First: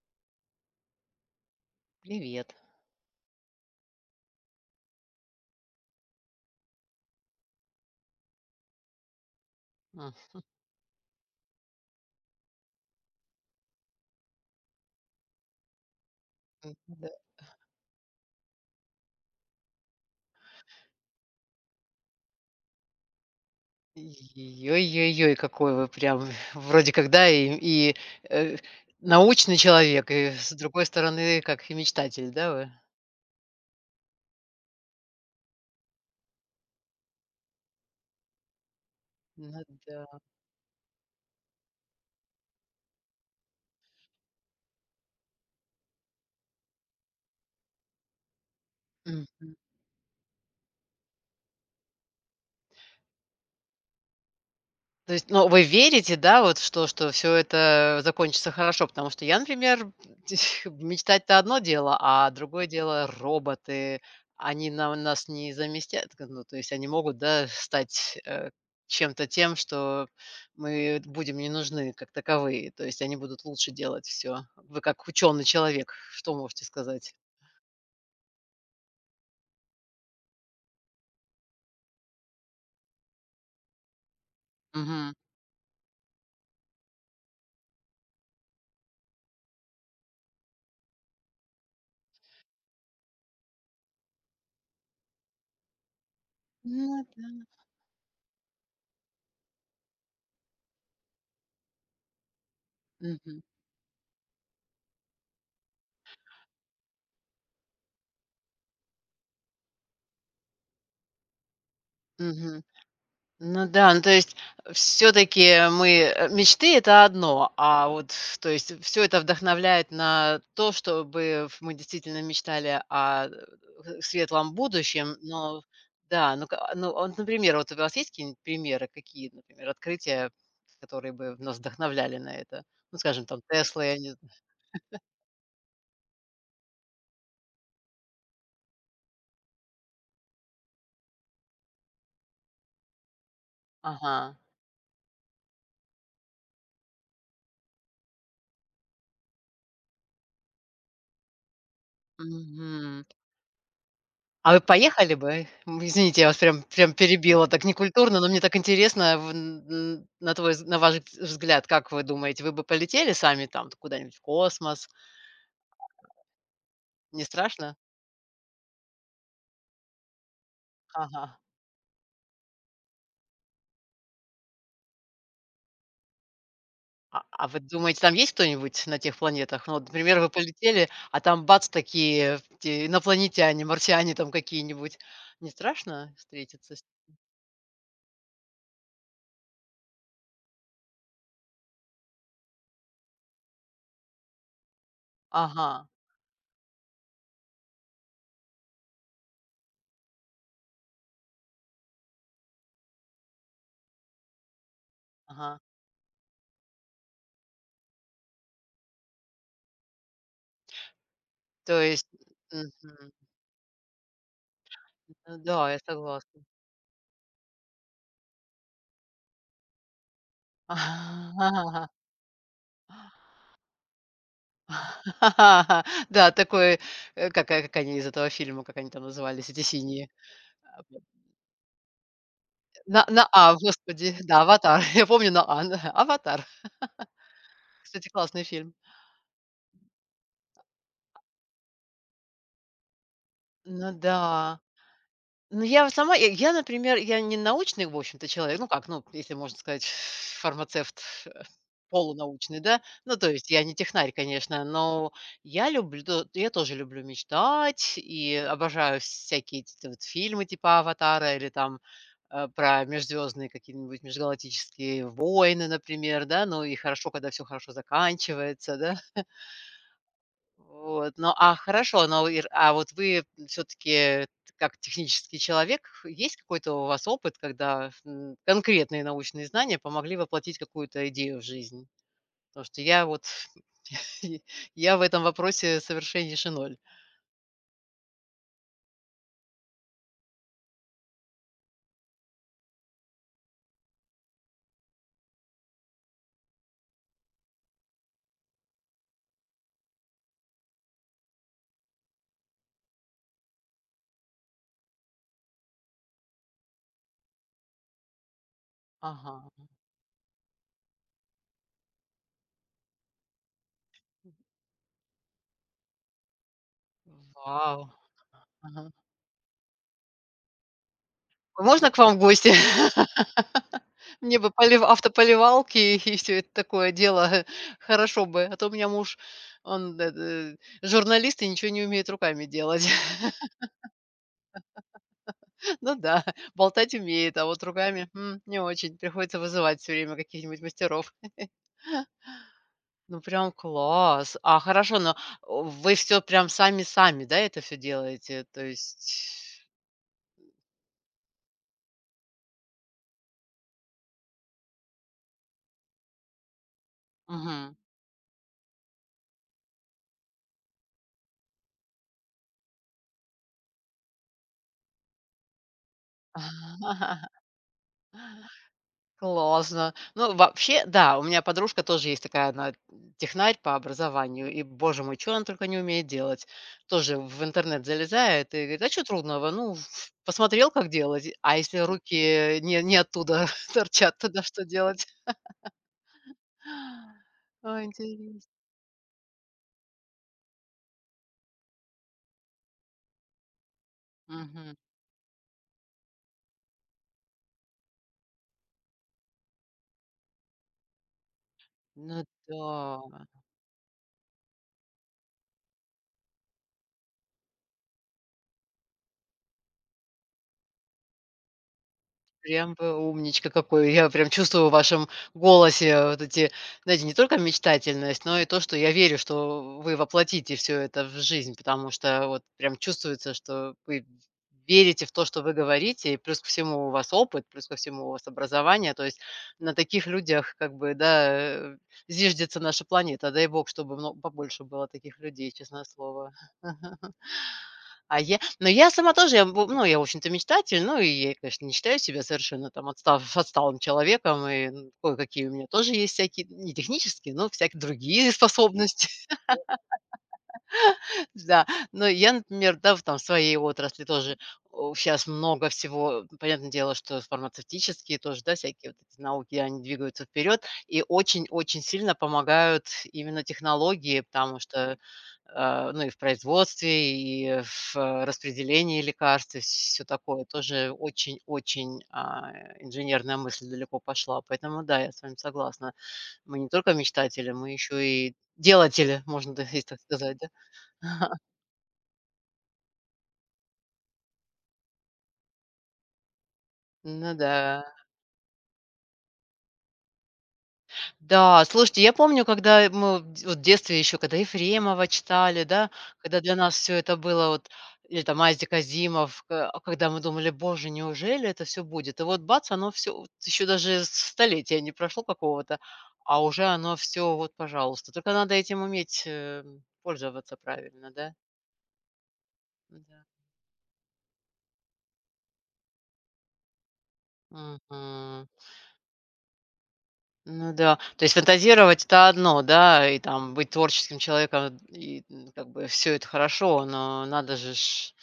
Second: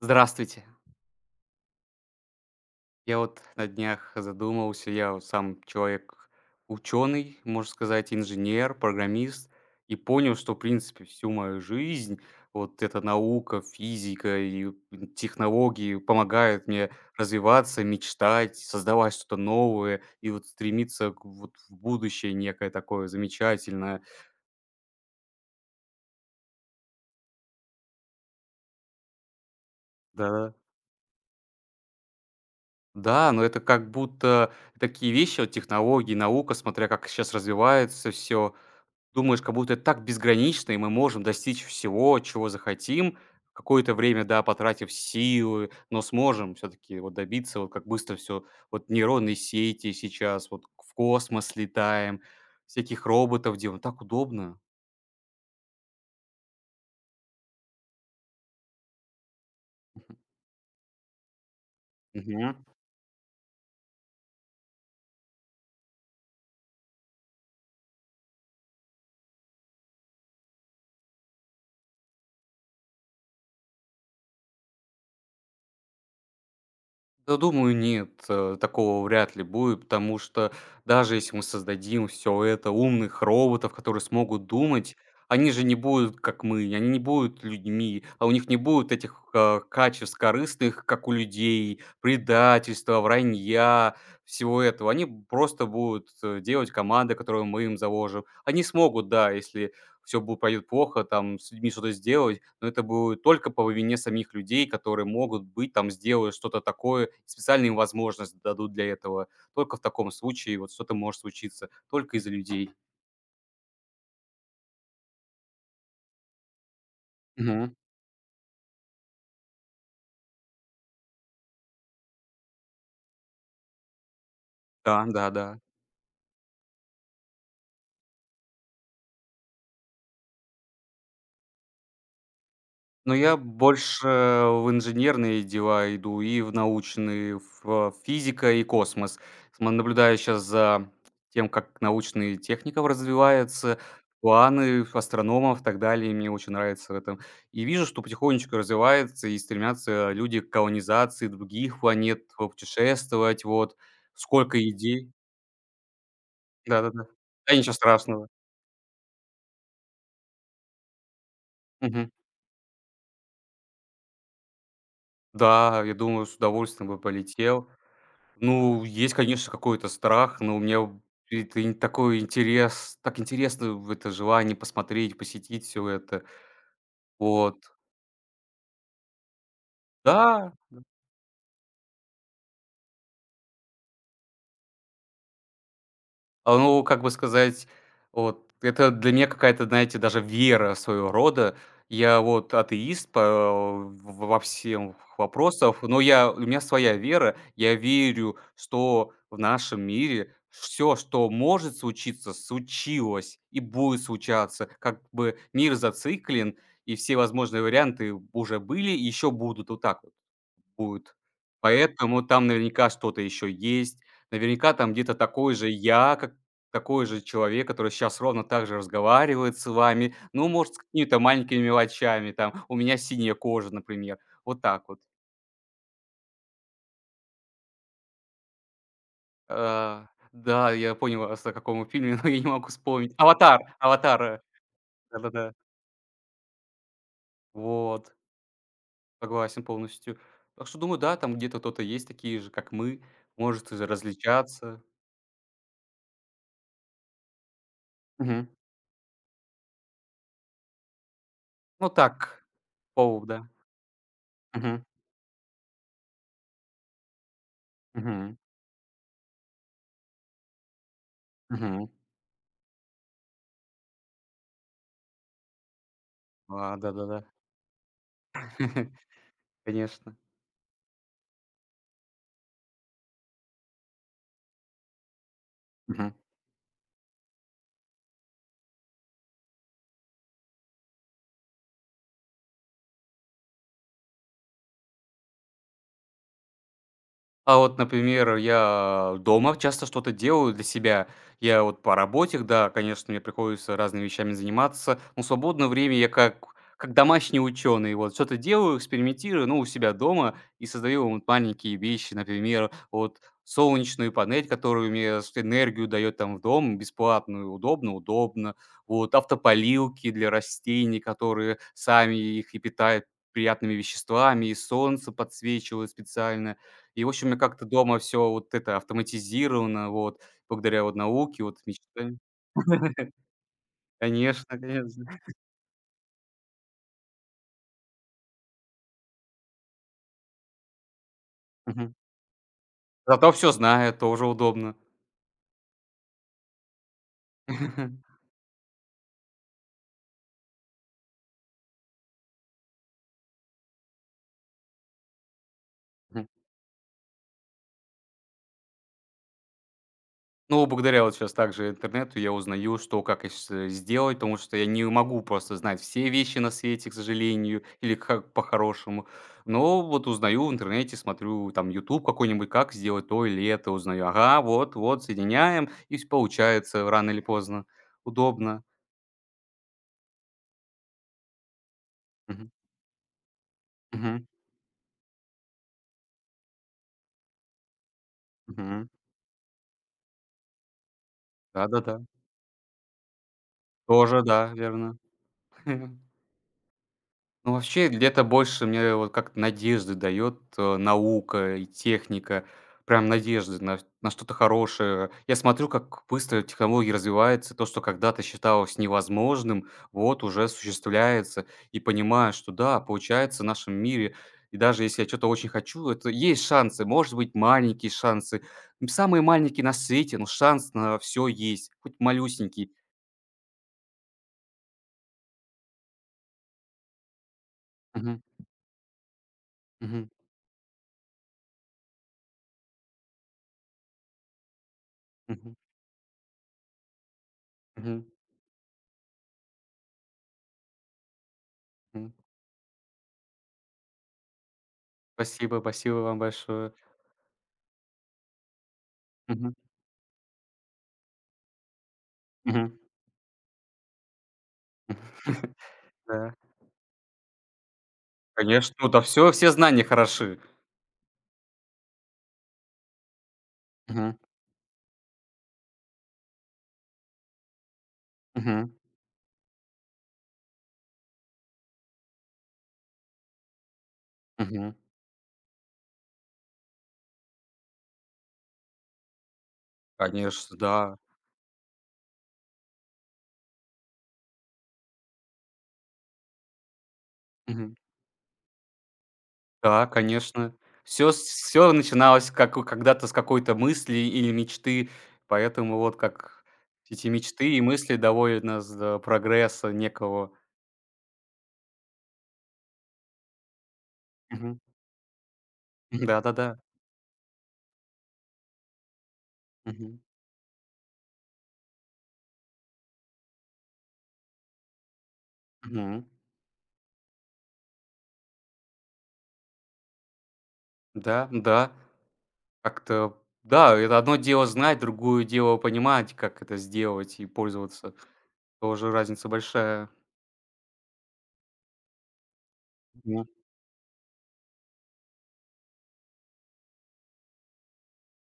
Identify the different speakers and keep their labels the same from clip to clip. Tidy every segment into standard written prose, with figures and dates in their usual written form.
Speaker 1: Здравствуйте.
Speaker 2: Привет.
Speaker 1: Я вот на днях задумался, я вот сам человек ученый, можно сказать, инженер, программист, и
Speaker 2: А,
Speaker 1: понял, что, в принципе, всю мою жизнь вот эта наука, физика и технологии помогают мне
Speaker 2: да.
Speaker 1: развиваться, мечтать, создавать что-то новое и вот стремиться к в будущее некое такое замечательное.
Speaker 2: Ой-ой-ой, какой вы прям вроде как, да, и, э, научный человек, и с
Speaker 1: Да.
Speaker 2: другой стороны, как и мечтатель, да, вы?
Speaker 1: Да, но это как будто такие вещи, вот технологии, наука, смотря как сейчас развивается все, думаешь,
Speaker 2: Ну
Speaker 1: как будто это так
Speaker 2: да.
Speaker 1: безгранично, и мы можем достичь всего, чего захотим, какое-то время, да, потратив силы, но сможем все-таки вот добиться, вот как быстро все, вот нейронные сети сейчас, вот в космос летаем, всяких роботов делаем, так удобно.
Speaker 2: То есть, ну, вы верите, да, вот что все это закончится хорошо? Потому что я, например, мечтать-то одно дело, а другое дело- роботы. Они нам нас не заместят, как ну, то есть они могут, да, стать, чем-то тем, что мы будем не нужны как таковые. То есть они будут лучше делать все. Вы как ученый человек, что можете сказать?
Speaker 1: Да, думаю, нет, такого вряд ли будет, потому что даже если мы создадим все это, умных роботов, которые смогут думать,
Speaker 2: Мгм.
Speaker 1: они же не будут, как мы, они не будут людьми, а у них не будет этих, качеств корыстных, как у людей, предательства, вранья, всего этого. Они просто будут, делать
Speaker 2: Ну
Speaker 1: команды,
Speaker 2: да.
Speaker 1: которые мы им заложим. Они смогут, да, если все будет пойдет плохо, там с людьми что-то сделать, но это будет
Speaker 2: Мгм.
Speaker 1: только по вине самих людей, которые могут быть там, сделают что-то такое, специально им возможность дадут для этого. Только в таком случае вот что-то может случиться, только из-за
Speaker 2: Мгм.
Speaker 1: людей.
Speaker 2: Ну да, ну то есть все-таки мы мечты это одно,
Speaker 1: Мгм.
Speaker 2: а вот то есть все это вдохновляет на то, чтобы мы действительно мечтали о светлом
Speaker 1: Да,
Speaker 2: будущем,
Speaker 1: да-да.
Speaker 2: но да, ну, ну а вот, например, вот у вас есть какие-нибудь примеры, какие, например, открытия, которые бы нас вдохновляли на это? Ну,
Speaker 1: Но
Speaker 2: скажем,
Speaker 1: я
Speaker 2: там Теслы, я
Speaker 1: больше
Speaker 2: не знаю.
Speaker 1: в инженерные дела иду и в научные, в физика и космос. Сма наблюдаю сейчас за тем, как научный техникум развивается,
Speaker 2: Ага.
Speaker 1: планы астрономов, и так далее. И мне очень нравится в этом. И вижу, что потихонечку развивается и стремятся люди к колонизации других планет, путешествовать. Вот
Speaker 2: А вы
Speaker 1: сколько идей.
Speaker 2: поехали бы? Извините, я вас прям
Speaker 1: Да-да-да.
Speaker 2: перебила,
Speaker 1: Да
Speaker 2: так
Speaker 1: ничего
Speaker 2: некультурно, но
Speaker 1: страшного.
Speaker 2: мне так интересно, в н на твой вз- на ваш вз- взгляд, как вы
Speaker 1: Мгм.
Speaker 2: думаете, вы бы полетели сами там куда-нибудь в космос?
Speaker 1: Да, я думаю, с удовольствием бы
Speaker 2: Не
Speaker 1: полетел.
Speaker 2: страшно?
Speaker 1: Ну, есть, конечно, какой-то страх, но у меня
Speaker 2: Ага.
Speaker 1: это ин такой интерес, так интересно в это желание посмотреть, посетить все это.
Speaker 2: А
Speaker 1: Вот.
Speaker 2: вы думаете, там есть кто-нибудь на тех планетах? Ну, вот, например, вы
Speaker 1: Да.
Speaker 2: полетели, а там бац такие те инопланетяне, марсиане там какие-нибудь. Не страшно
Speaker 1: А,
Speaker 2: встретиться
Speaker 1: ну,
Speaker 2: с.
Speaker 1: как бы сказать, вот это для меня какая-то, знаете, даже вера своего рода. Я вот атеист по в во всем вопросах,
Speaker 2: Ага,
Speaker 1: но я у меня своя вера. Я верю, что в нашем мире все, что может случиться, случилось и будет случаться. Как бы
Speaker 2: ага.
Speaker 1: мир зациклен, и все возможные варианты уже были и еще будут. Вот так вот. Будет.
Speaker 2: То есть.
Speaker 1: Поэтому там наверняка
Speaker 2: Мгм.
Speaker 1: что-то еще есть. Наверняка там где-то
Speaker 2: Ну
Speaker 1: такой же
Speaker 2: да, я
Speaker 1: я, как
Speaker 2: согласна.
Speaker 1: такой же человек, который сейчас ровно так же разговаривает с вами. Ну, может, с какими-то маленькими мелочами, там, у меня синяя кожа, например. Вот так вот.
Speaker 2: Да, такой, как они из этого фильма, как они там назывались, эти
Speaker 1: А,
Speaker 2: синие?
Speaker 1: да,
Speaker 2: А,
Speaker 1: я
Speaker 2: б
Speaker 1: понял, вас о каком фильме, но я не могу
Speaker 2: На
Speaker 1: вспомнить.
Speaker 2: на А,
Speaker 1: "Аватар",
Speaker 2: господи,
Speaker 1: "Аватар",
Speaker 2: да, "Аватар". Я помню на
Speaker 1: да-да-да.
Speaker 2: А, н "Аватар". Кстати,
Speaker 1: Вот,
Speaker 2: классный фильм.
Speaker 1: согласен полностью. Так что, думаю, да, там где-то кто-то есть такие же, как мы, может,
Speaker 2: Ну да.
Speaker 1: различаться.
Speaker 2: Ну, я вот сама, например, я не научный, в общем-то,
Speaker 1: Мгм.
Speaker 2: человек, ну как, ну, если можно сказать, фармацевт э,
Speaker 1: Ну так,
Speaker 2: полунаучный, да, ну,
Speaker 1: по
Speaker 2: то
Speaker 1: да.
Speaker 2: есть я не технарь, конечно,
Speaker 1: Мгм.
Speaker 2: но я люблю, я тоже люблю мечтать и
Speaker 1: Мгм.
Speaker 2: обожаю всякие эти вот фильмы типа «Аватара» или там
Speaker 1: Мгм.
Speaker 2: про межзвездные какие-нибудь межгалактические войны, например, да, ну и
Speaker 1: А,
Speaker 2: хорошо,
Speaker 1: да-да-да.
Speaker 2: когда все хорошо заканчивается, да,
Speaker 1: Конечно.
Speaker 2: вот, ну, а хорошо, но ир а вот вы все таки как технический человек,
Speaker 1: Мгм.
Speaker 2: есть какой-то у вас опыт, когда, конкретные научные знания помогли воплотить какую-то идею в жизнь? Потому что я вот и- я в этом вопросе совершеннейше ноль.
Speaker 1: А вот, например, я дома часто что-то делаю для себя. Я вот по работе, да, конечно, мне приходится разными вещами заниматься, но в свободное время я как домашний ученый, вот, что-то делаю, экспериментирую, ну, у себя дома и создаю вот маленькие вещи, например, вот солнечную панель, которую мне с- энергию дает там в дом, бесплатную, удобно, удобно, вот,
Speaker 2: Ага.
Speaker 1: автополилки для растений, которые сами их и питают приятными веществами, и солнце подсвечивают специально, и, в общем, у меня как-то
Speaker 2: Вау.
Speaker 1: дома все вот это
Speaker 2: Ага.
Speaker 1: автоматизировано, вот, благодаря вот науке, вот
Speaker 2: Можно к вам в
Speaker 1: мечтаний.
Speaker 2: гости? Мне
Speaker 1: Конечно,
Speaker 2: бы полив
Speaker 1: конечно.
Speaker 2: автополивалки и все это такое дело. Хорошо бы, а то у меня муж, он, журналист и ничего не
Speaker 1: Мгм.
Speaker 2: умеет руками делать.
Speaker 1: Зато все знаю, тоже удобно.
Speaker 2: Ну да, болтать умеет, а вот руками, не очень. Приходится вызывать все время каких-нибудь мастеров. Ну, прям класс. А хорошо, но, о, вы все
Speaker 1: Мгм.
Speaker 2: прям сами-сами, да, это все делаете? То есть.
Speaker 1: Ну, благодаря вот сейчас также интернету я узнаю, что, как я щас, сделать, потому что я не могу просто знать все вещи на свете, к сожалению,
Speaker 2: Мгм.
Speaker 1: или как по-хорошему. Но вот узнаю в интернете, смотрю там YouTube какой-нибудь, как сделать то или это, узнаю. Ага, вот, соединяем, и вс получается рано или поздно. Удобно.
Speaker 2: Классно. Ну, вообще, да, у меня подружка тоже есть такая,
Speaker 1: Мгм.
Speaker 2: она технарь по
Speaker 1: Мгм.
Speaker 2: образованию, и, боже мой, что она только не умеет делать. Тоже в интернет залезает и говорит, а
Speaker 1: Мгм.
Speaker 2: что трудного, ну, посмотрел, как делать, а если
Speaker 1: Да-да-да.
Speaker 2: руки не оттуда торчат,
Speaker 1: Тоже,
Speaker 2: тогда
Speaker 1: да,
Speaker 2: что
Speaker 1: верно.
Speaker 2: делать?
Speaker 1: Ну,
Speaker 2: Ой,
Speaker 1: вообще, где-то
Speaker 2: интересно.
Speaker 1: больше мне вот как надежды дает, наука и техника. Прям надежды на что-то
Speaker 2: Мгм.
Speaker 1: хорошее. Я смотрю, как быстро технологии развиваются. То, что когда-то считалось невозможным, вот уже осуществляется. И
Speaker 2: Ну
Speaker 1: понимаю, что да,
Speaker 2: да.
Speaker 1: получается в нашем мире. И даже если я что то очень хочу, это есть шансы, может быть, маленькие шансы. Самые маленькие на свете, но шанс на все есть, хоть малюсенький.
Speaker 2: Прям вы умничка какой. Я прям чувствую в вашем голосе вот эти, знаете, не только
Speaker 1: Мгм.
Speaker 2: мечтательность, но и то, что я верю, что вы
Speaker 1: Мгм.
Speaker 2: воплотите все это в жизнь, потому что вот прям чувствуется, что вы верите в то, что вы
Speaker 1: Мгм,
Speaker 2: говорите, и плюс ко всему у вас опыт, плюс ко
Speaker 1: мгм,
Speaker 2: всему у вас образование. То есть на таких людях как бы, да,
Speaker 1: мгм.
Speaker 2: зиждется наша планета. Дай бог, чтобы мно побольше было таких людей,
Speaker 1: Спасибо,
Speaker 2: честное
Speaker 1: спасибо вам
Speaker 2: слово.
Speaker 1: большое.
Speaker 2: А я, но я сама тоже, я,
Speaker 1: Мгм,
Speaker 2: бу ну, я, в общем-то, мечтатель, ну, и я, конечно, не считаю себя совершенно
Speaker 1: мгм.
Speaker 2: там отстав отсталым человеком, и, ну, кое-какие у меня тоже есть
Speaker 1: Да,
Speaker 2: всякие, не технические, но всякие другие
Speaker 1: конечно. Ну да
Speaker 2: способности.
Speaker 1: все, все знания хороши.
Speaker 2: Да, но я, например, да, в там своей отрасли
Speaker 1: Мгм,
Speaker 2: тоже сейчас много всего. Понятное дело, что фармацевтические тоже, да,
Speaker 1: мгм,
Speaker 2: всякие вот эти науки, они двигаются вперед и очень-очень сильно помогают именно технологии, потому
Speaker 1: мгм.
Speaker 2: что, ну, и в производстве, и в распределении лекарств, все такое.
Speaker 1: Конечно,
Speaker 2: Тоже
Speaker 1: да.
Speaker 2: очень-очень, инженерная мысль далеко пошла. Поэтому да, я с вами согласна. Мы не только мечтатели, мы
Speaker 1: Мгм.
Speaker 2: еще и делатели, можно так,
Speaker 1: Да,
Speaker 2: так сказать, да.
Speaker 1: конечно. Все, все начиналось как у когда-то с какой-то мысли или мечты, поэтому вот как эти
Speaker 2: Ну
Speaker 1: мечты
Speaker 2: да.
Speaker 1: и мысли доводят нас до прогресса некого.
Speaker 2: Да, слушайте, я помню, когда мы в д вот в детстве еще, когда
Speaker 1: Мгм.
Speaker 2: Ефремова читали, да, когда
Speaker 1: Да-да-да.
Speaker 2: для нас все это было вот, или там Айзек Азимов, а
Speaker 1: Мгм,
Speaker 2: когда мы думали: "Боже, неужели это все будет?" И вот бац, оно все еще даже столетия не прошло какого-то,
Speaker 1: мгм.
Speaker 2: а уже оно все вот, пожалуйста. Только надо этим уметь, пользоваться правильно,
Speaker 1: Да,
Speaker 2: да?
Speaker 1: да. Как-то
Speaker 2: Да.
Speaker 1: да, это одно дело знать, другое дело понимать, как это сделать и пользоваться.
Speaker 2: Мгм.
Speaker 1: Тоже разница большая.
Speaker 2: Ну да. То есть фантазировать- это одно, да, и
Speaker 1: Мгм.
Speaker 2: там быть творческим человеком, и, как бы все это хорошо, но надо же ж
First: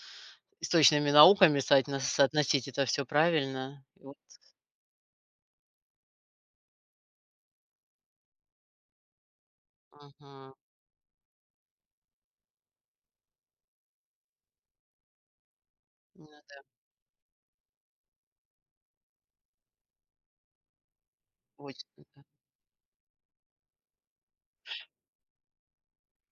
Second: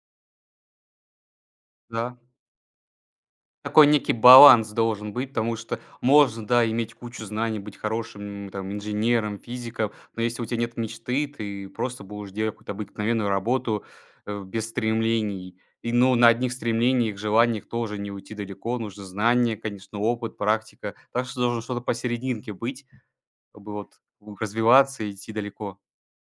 Speaker 2: с точными науками
Speaker 1: Да.
Speaker 2: соотносить это все правильно.
Speaker 1: Такой
Speaker 2: И
Speaker 1: некий
Speaker 2: вот.
Speaker 1: баланс должен быть, потому что можно, да, иметь кучу знаний, быть хорошим там инженером, физиком, но если у
Speaker 2: Мгм.
Speaker 1: тебя нет мечты, ты просто будешь делать какую-то обыкновенную работу, без стремлений. И, ну,
Speaker 2: Ну,
Speaker 1: на одних
Speaker 2: это
Speaker 1: стремлениях, желаниях тоже не уйти далеко. Нужно знание, конечно, опыт, практика. Так что должно что-то
Speaker 2: точно.
Speaker 1: посерединке быть, чтобы вот, развиваться и идти далеко.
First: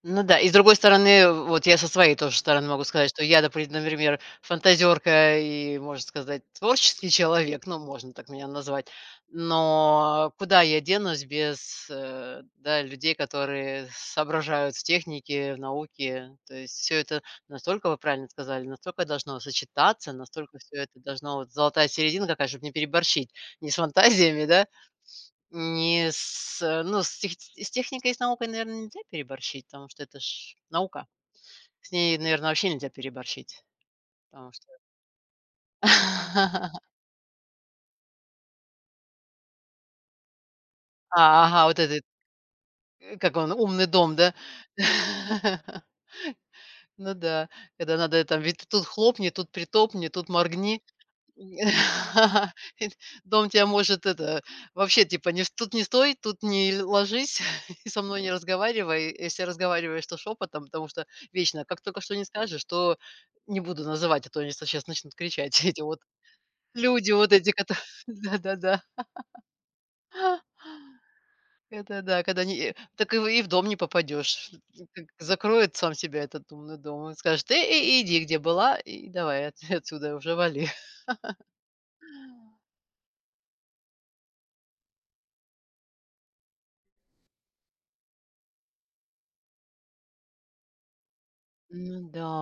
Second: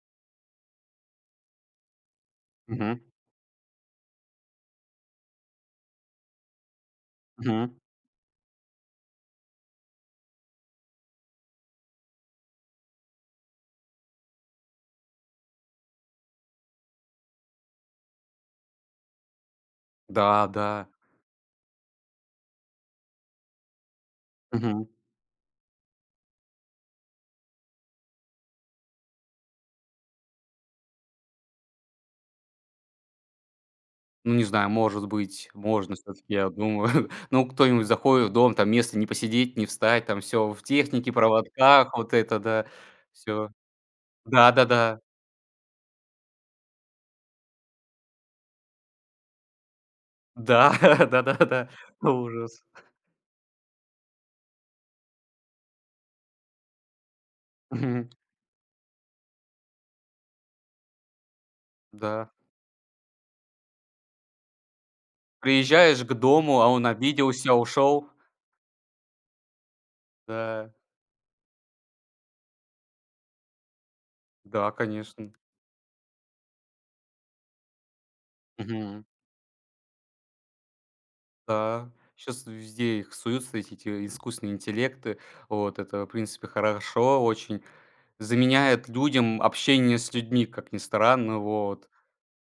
Speaker 2: Ну да, и с другой стороны, вот я со своей тоже стороны могу
Speaker 1: Мгм,
Speaker 2: сказать, что я, допри например, фантазерка и, можно сказать, творческий человек,
Speaker 1: мгм.
Speaker 2: ну, можно так меня назвать. Но куда я денусь без, да, людей, которые соображают в технике, в науке? То есть все это настолько, вы правильно сказали, настолько должно сочетаться,
Speaker 1: Да,
Speaker 2: настолько все
Speaker 1: да.
Speaker 2: это должно вот золотая серединка какая, чтобы не переборщить не с фантазиями, да,
Speaker 1: Мгм.
Speaker 2: не с ну, с техникой и с наукой, наверное нельзя переборщить, потому что это ж наука. С ней, наверное вообще нельзя переборщить,
Speaker 1: Ну, не
Speaker 2: потому что
Speaker 1: знаю, может быть, можно всё-таки, я думаю. Ну, кто-нибудь заходит в дом, там место не посидеть, не встать, там все в технике,
Speaker 2: А, ага, вот
Speaker 1: проводках,
Speaker 2: этот,
Speaker 1: вот это да,
Speaker 2: как
Speaker 1: все.
Speaker 2: он, "Умный дом", да? Ну да, когда надо там: "Ведь тут хлопни, тут притопни, тут
Speaker 1: Да,
Speaker 2: моргни".
Speaker 1: да-да-да, ужас.
Speaker 2: Дом тебя может это вообще типа не тут не стой, тут не ложись и со
Speaker 1: Мгм,
Speaker 2: мной не разговаривай. Если разговариваешь, то шепотом, потому что вечно как только что не
Speaker 1: да.
Speaker 2: скажешь, то не буду называть, а то они сейчас начнут кричать. Эти вот
Speaker 1: Приезжаешь к дому, а он
Speaker 2: люди вот эти,
Speaker 1: обиделся,
Speaker 2: кото
Speaker 1: ушел.
Speaker 2: да-да-да,
Speaker 1: Да,
Speaker 2: это да, когда не так и в дом не попадешь.
Speaker 1: да,
Speaker 2: Как
Speaker 1: конечно.
Speaker 2: закроет сам себя этот умный дом и скажет: ты иди, где была,
Speaker 1: Мгм.
Speaker 2: и давай от отсюда уже вали".
Speaker 1: Да, сейчас везде их суются, эти те искусственные интеллекты. Вот это, в принципе, хорошо, очень заменяет людям общение с людьми, как ни странно, вот.
Speaker 2: Ну да.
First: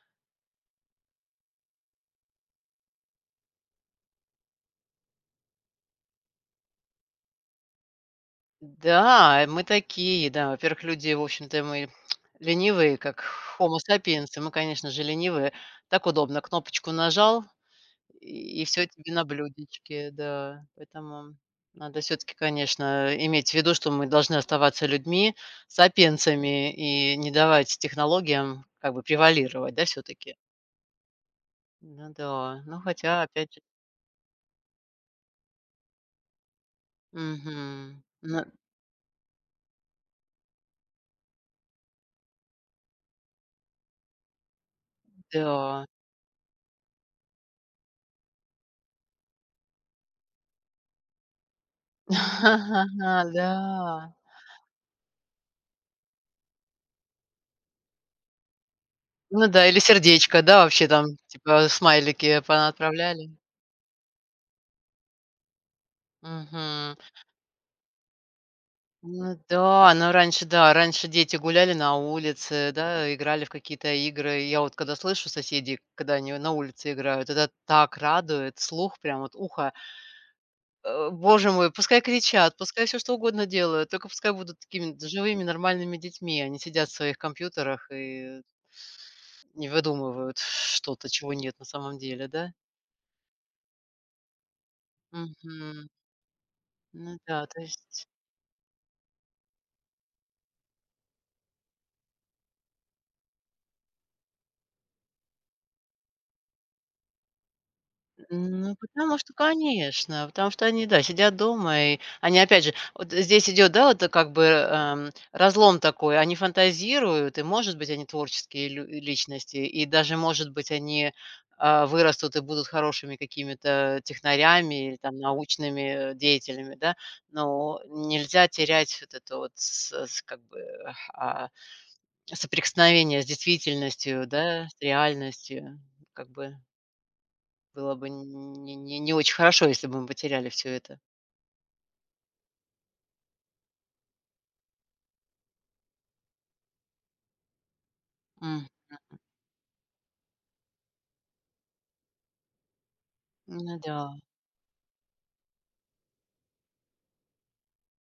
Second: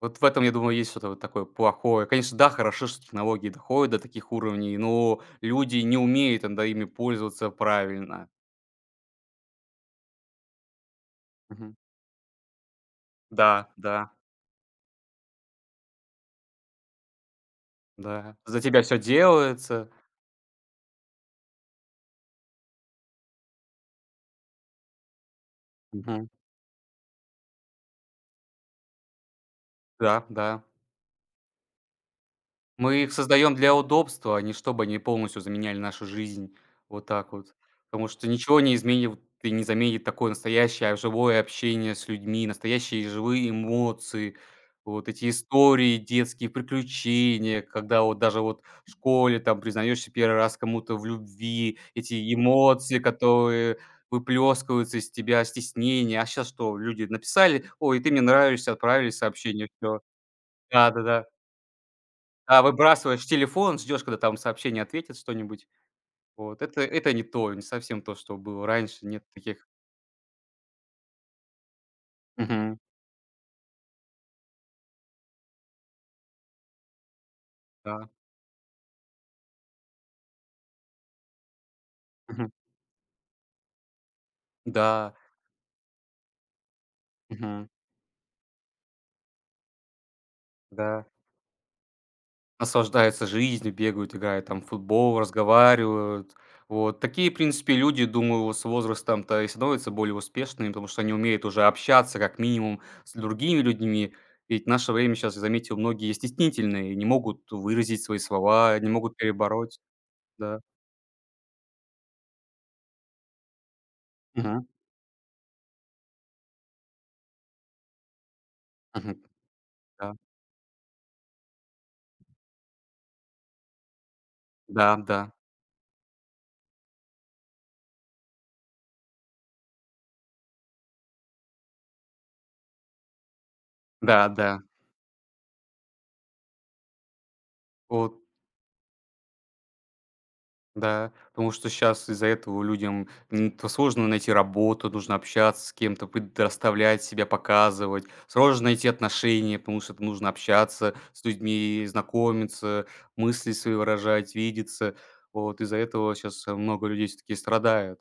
Speaker 1: Вот в этом, я думаю, есть что-то вот такое плохое. Конечно, да, хорошо, что технологии доходят до таких уровней, но люди не умеют иногда ими пользоваться правильно.
Speaker 2: Да, мы такие, да. Во-первых, люди, в общем-то,
Speaker 1: Мгм.
Speaker 2: мы ленивые, как
Speaker 1: Да,
Speaker 2: Homo
Speaker 1: да,
Speaker 2: sapiens, и мы, конечно же, ленивые. Так удобно, кнопочку нажал,
Speaker 1: да. За
Speaker 2: и,
Speaker 1: тебя
Speaker 2: все
Speaker 1: все
Speaker 2: тебе на
Speaker 1: делается.
Speaker 2: блюдечке, да. Поэтому надо все таки конечно, иметь в виду, что мы должны оставаться людьми,
Speaker 1: Мгм.
Speaker 2: сапиенсами, и не давать технологиям как бы превалировать, да, все
Speaker 1: Да,
Speaker 2: таки.
Speaker 1: да.
Speaker 2: Ну да, ну
Speaker 1: Мы их
Speaker 2: хотя опять
Speaker 1: создаем
Speaker 2: же.
Speaker 1: для удобства, а не чтобы они полностью заменяли нашу жизнь. Вот так вот.
Speaker 2: Мгм.
Speaker 1: Потому что
Speaker 2: Ну
Speaker 1: ничего не изменит и не заменит такое настоящее, живое общение с людьми, настоящие живые эмоции, вот эти
Speaker 2: да.
Speaker 1: истории, детские приключения, когда вот даже вот в школе там признаешься первый раз кому-то в любви, эти эмоции,
Speaker 2: Да.
Speaker 1: которые выплескиваются из тебя, стеснение. А сейчас что, люди написали: "Ой, ты мне нравишься", отправили
Speaker 2: Ну да,
Speaker 1: сообщение,
Speaker 2: или
Speaker 1: все.
Speaker 2: сердечко, да, вообще там,
Speaker 1: Да-да-да.
Speaker 2: типа, смайлики
Speaker 1: А выбрасываешь
Speaker 2: понаотправляли.
Speaker 1: телефон, ждешь, когда там сообщение ответит что-нибудь. Вот это
Speaker 2: Мгм.
Speaker 1: это не то, не совсем то, что было раньше. Нет
Speaker 2: Ну
Speaker 1: таких.
Speaker 2: да, ну раньше, да, раньше дети гуляли на улице,
Speaker 1: Мгм.
Speaker 2: да, играли в какие-то игры. Я вот когда слышу соседей, когда они на улице играют, это так
Speaker 1: Да.
Speaker 2: радует, слух прям вот ухо. Боже мой, пускай
Speaker 1: Мгм.
Speaker 2: кричат, пускай все что угодно делают, только пускай будут такими
Speaker 1: Да.
Speaker 2: живыми, нормальными детьми. Они сидят в своих
Speaker 1: Мгм.
Speaker 2: компьютерах и не выдумывают
Speaker 1: Да.
Speaker 2: что-то, чего нет на самом деле, да?
Speaker 1: Наслаждаются жизнью, бегают, играют там в футбол,
Speaker 2: Мгм.
Speaker 1: разговаривают. Вот
Speaker 2: Ну
Speaker 1: такие, в
Speaker 2: да, то
Speaker 1: принципе, люди,
Speaker 2: есть.
Speaker 1: думаю, вот с возрастом-то и становятся более успешными, потому что они умеют уже общаться как минимум с другими людьми. Ведь в наше время сейчас, я заметил, многие стеснительные, не могут выразить свои
Speaker 2: Ну,
Speaker 1: слова, не могут
Speaker 2: потому что,
Speaker 1: перебороть.
Speaker 2: конечно, потому
Speaker 1: Да.
Speaker 2: что они, да, сидят дома, и они, опять же, вот здесь идет, да, вот как бы
Speaker 1: Мгм.
Speaker 2: разлом такой, они фантазируют, и, может быть, они творческие
Speaker 1: Мгм.
Speaker 2: личности, и даже,
Speaker 1: Да.
Speaker 2: может быть, они вырастут и будут хорошими какими-то технарями или
Speaker 1: Да,
Speaker 2: там
Speaker 1: да,
Speaker 2: научными деятелями, да, но нельзя терять вот это вот с как бы соприкосновение с действительностью,
Speaker 1: да, да,
Speaker 2: да, с реальностью, как бы было бы
Speaker 1: вот,
Speaker 2: не очень хорошо, если бы мы потеряли все это.
Speaker 1: да. Потому что сейчас из-за этого людям, то сложно найти работу, нужно общаться с кем-то, предоставлять себя, показывать. Сложно
Speaker 2: М.
Speaker 1: найти отношения, потому что это нужно общаться с людьми, знакомиться, мысли свои
Speaker 2: Ну да.
Speaker 1: выражать, видеться. Вот из-за этого сейчас много людей все таки страдают.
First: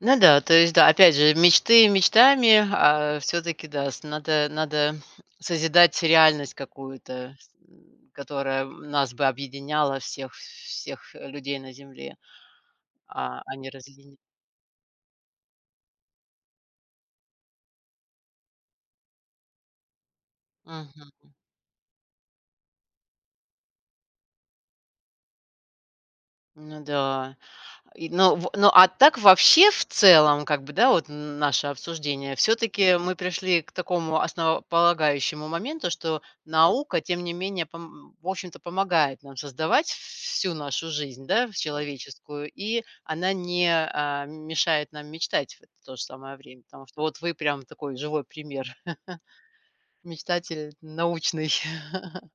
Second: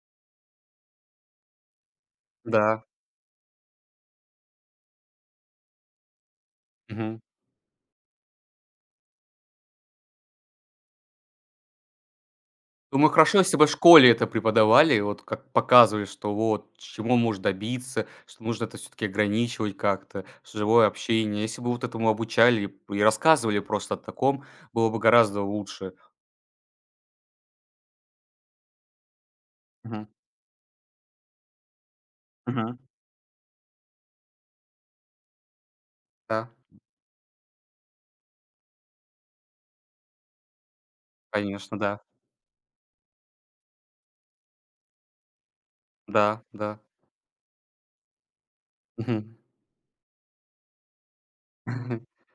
Speaker 2: Ну да, то есть да, опять же, мечты мечтами,
Speaker 1: Да,
Speaker 2: а всё-таки, да, с надо надо созидать реальность
Speaker 1: мгм.
Speaker 2: какую-то, которая нас бы объединяла всех всех людей на земле,
Speaker 1: Думаю, хорошо,
Speaker 2: а
Speaker 1: если бы
Speaker 2: не
Speaker 1: в школе
Speaker 2: разъединя.
Speaker 1: это преподавали, вот как показывали, что вот чего можно добиться, что нужно это все-таки ограничивать как-то, живое
Speaker 2: Мгм.
Speaker 1: общение. Если бы вот этому обучали и рассказывали просто о таком, было бы гораздо лучше.
Speaker 2: Ну да. И, ну, в ну, а так вообще в
Speaker 1: Мгм.
Speaker 2: целом, как бы, да, вот н наше обсуждение, все
Speaker 1: Мгм.
Speaker 2: таки мы пришли к такому основополагающему моменту, что
Speaker 1: Да,
Speaker 2: наука, тем не менее, пом в общем-то, помогает нам создавать всю нашу жизнь, да, в
Speaker 1: конечно, да,
Speaker 2: человеческую, и она не мешает нам мечтать в то же самое
Speaker 1: да,
Speaker 2: время,
Speaker 1: да.
Speaker 2: потому что вот вы прям такой живой пример,
Speaker 1: Мгм.
Speaker 2: мечтатель научный.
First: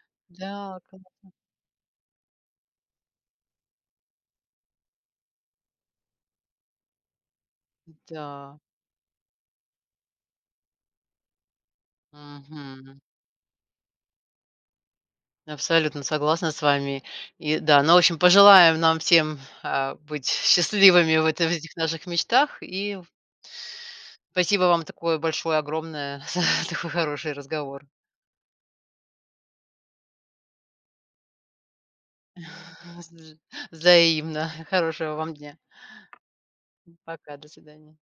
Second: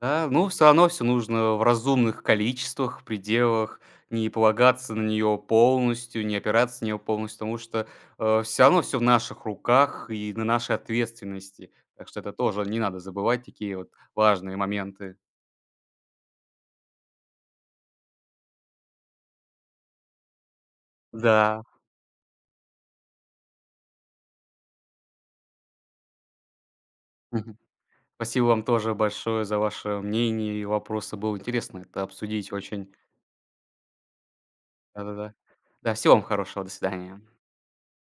Speaker 1: Да, ну,
Speaker 2: Да,
Speaker 1: все равно
Speaker 2: кон
Speaker 1: все нужно в разумных количествах, пределах, не полагаться на нее полностью, не опираться на нее полностью, потому что,
Speaker 2: да.
Speaker 1: все равно все в наших руках и на нашей ответственности. Так что это тоже не надо
Speaker 2: Мгм.
Speaker 1: забывать, такие вот важные моменты.
Speaker 2: Абсолютно согласна с вами. И да, ну, в общем, пожелаем нам всем, быть счастливыми в
Speaker 1: Да.
Speaker 2: этих наших мечтах. И спасибо вам такое большое, огромное за такой хороший
Speaker 1: Мгм.
Speaker 2: разговор.
Speaker 1: Спасибо вам тоже большое за ваше мнение и вопросы. Было интересно это обсудить очень.
Speaker 2: Взаимно. Хорошего вам
Speaker 1: Да-да-да.
Speaker 2: дня.
Speaker 1: Да, всего вам хорошего. До свидания.
Speaker 2: Пока, до свидания.